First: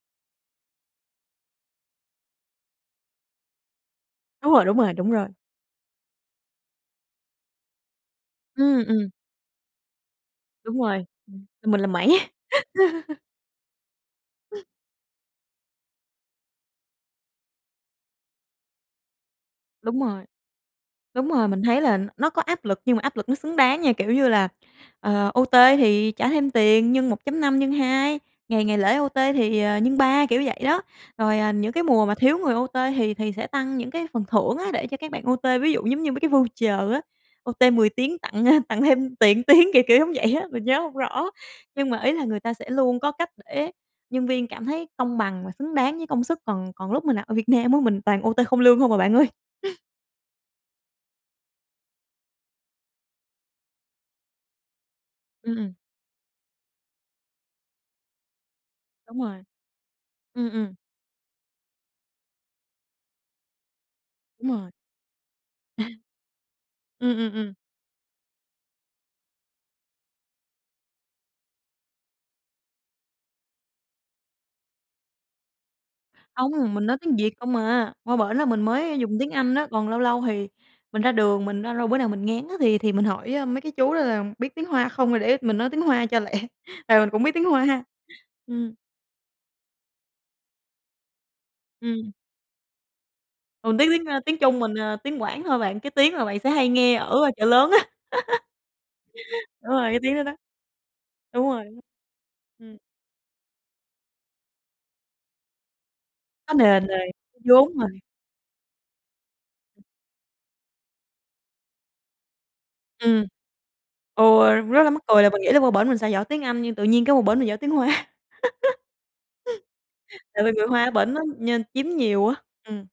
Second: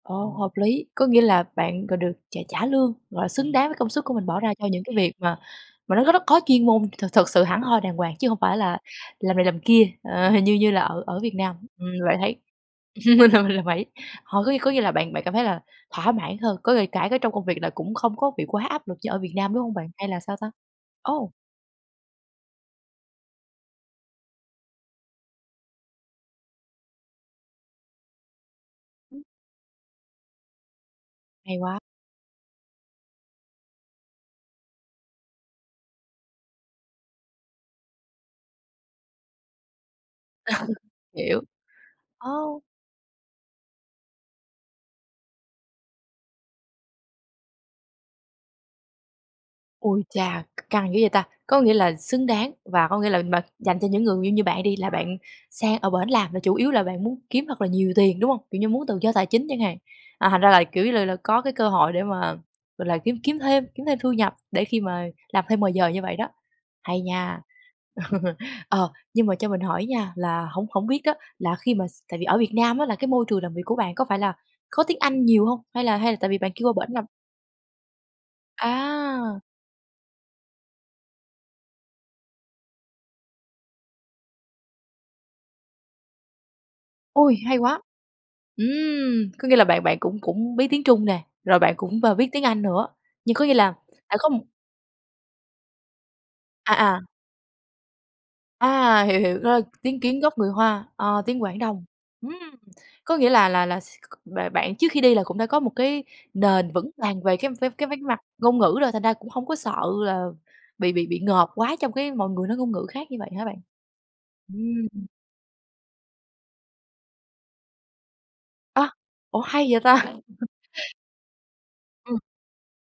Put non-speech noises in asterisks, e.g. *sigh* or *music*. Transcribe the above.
Ờ, hợp lý, có nghĩa là bạn đ được trả trả lương, gọi là, xứng đáng với công sức của mình bỏ Đúng ra rồi, cho đúng những rồi, cái đúng việc rồi. mà mà nó có rất có chuyên môn, thực thực sự hẳn hoi đàng hoàng, chứ hông phải là Ừm, ừm. làm này làm kia, ờ, như như Đúng là ở rồi, ở Việt Nam. làm mình Ừm, làm mẩy. lại thấy *laughs* *chuckles* mình làm mình làm mẩy. Họ có ng có nghĩa là bạn bạn cảm thấy là thỏa mãn hơn, có ng cả cái trong công việc là cũng không có bị quá áp lực như ở Việt Nam, đúng hông bạn? Đúng Hay là rồi. sao ta? Đúng Ô! rồi, mình thấy là nó có áp lực nhưng mà áp lực nó xứng đáng nha. Kiểu như là, ờ, OT thì trả thêm tiền nhân 1.5, nhân 2, ngày ngày lễ OT thì, à, nhân 3, kiểu vậy đó. Rồi, à, Hay những quá! cái mùa mà thiếu người OT thì thì sẽ tăng những cái phần thưởng á để cho các bạn OT, ví dụ giống như mấy cái voucher á, OT 10 tiếng tặng tặng thêm tiền tiếng, kiểu kiểu giống vậy á, mình nhớ hông *chuckles* rõ. Hiểu. Nhưng mà ý là người ta Ô! sẽ luôn có cách để nhân viên cảm thấy công bằng và xứng đáng với công sức. Còn còn lúc mình làm ở Việt Nam á, mình toàn OT không lương hông à bạn ơi. *chuckles* Ôi chà, c căng dữ vậy ta! Có nghĩa là xứng đáng và có nghĩa là bạn dành cho những người như như bạn đi, là bạn Ừm. sang ở bển làm là chủ yếu là bạn muốn kiếm thật là nhiều tiền, đúng hông? Kiểu như muốn tự do Đúng tài rồi. chính chẳng hạn, à, thành ra Ừm, là, ừm. kiểu như là là, có cái cơ hội để mà, gọi là, kiếm kiếm thêm kiếm thêm thu nhập Đúng để rồi. khi mà làm thêm ngoài À. giờ như vậy đó. Hay Ừm, ừm, nha! ừm. *chuckles* Ờ, nhưng mà cho mình hỏi nha, là hổng hổng biết á là khi mà s tại vì ở Việt Nam á là cái môi trường làm việc của bạn có phải là có tiếng Anh nhiều hông? Hay là hay là tại vì bạn Hông, kêu mình qua bển nói làm tiếng Việt không à, qua bển là mình mới dùng tiếng À! Anh á, còn lâu lâu thì mình ra đường mình ra lâu bữa nào mình ngán á thì thì mình hỏi, ơ, mấy cái chú đó là biết tiếng Hoa không rồi để mình nói tiếng Hoa cho lẹ, tại mình cũng biết Ôi, tiếng hay quá! Hoa, ừm. Ừm, có nghĩa là bạn bạn cũng cũng biết tiếng Trung nè, rồi bạn cũng b Ừm. biết tiếng Anh nữa, nhưng có nghĩa là Còn tiếng tiếng đã ơ, có m tiếng Trung mình, ờ, tiếng Quảng thôi bạn, cái tiếng mà bạn sẽ hay À, nghe à! ở Chợ Lớn á. *chuckles* À! Hiểu, hiểu. Nó là Đúng rồi, cái tiếng tiếng Kiến đó đó. gốc người Hoa, ờ, tiếng Đúng Quảng rồi. Đông. Ưm, Ừm. có nghĩa là là là s b bạn trước khi đi là cũng đã có một cái Có nền nền vững rồi, vàng về cái về vốn cái rồi. về mặt ngôn ngữ rồi, thành ra cũng hông có sợ là bị bị bị ngợp quá trong cái mọi người nói ngôn ngữ khác như Ừm. vậy hả bạn? Ừ, rất là mắc Ừm. cười là mình nghĩ là qua bển mình sẽ giỏi tiếng Anh, nhưng tự nhiên cái qua bển mình giỏi tiếng Hoa. A! Ủa, hay *chuckles* vậy ta! Tại vì người Hoa ở *chuckles* bển nó nhơn chiếm Ừm. nhiều á, ừm.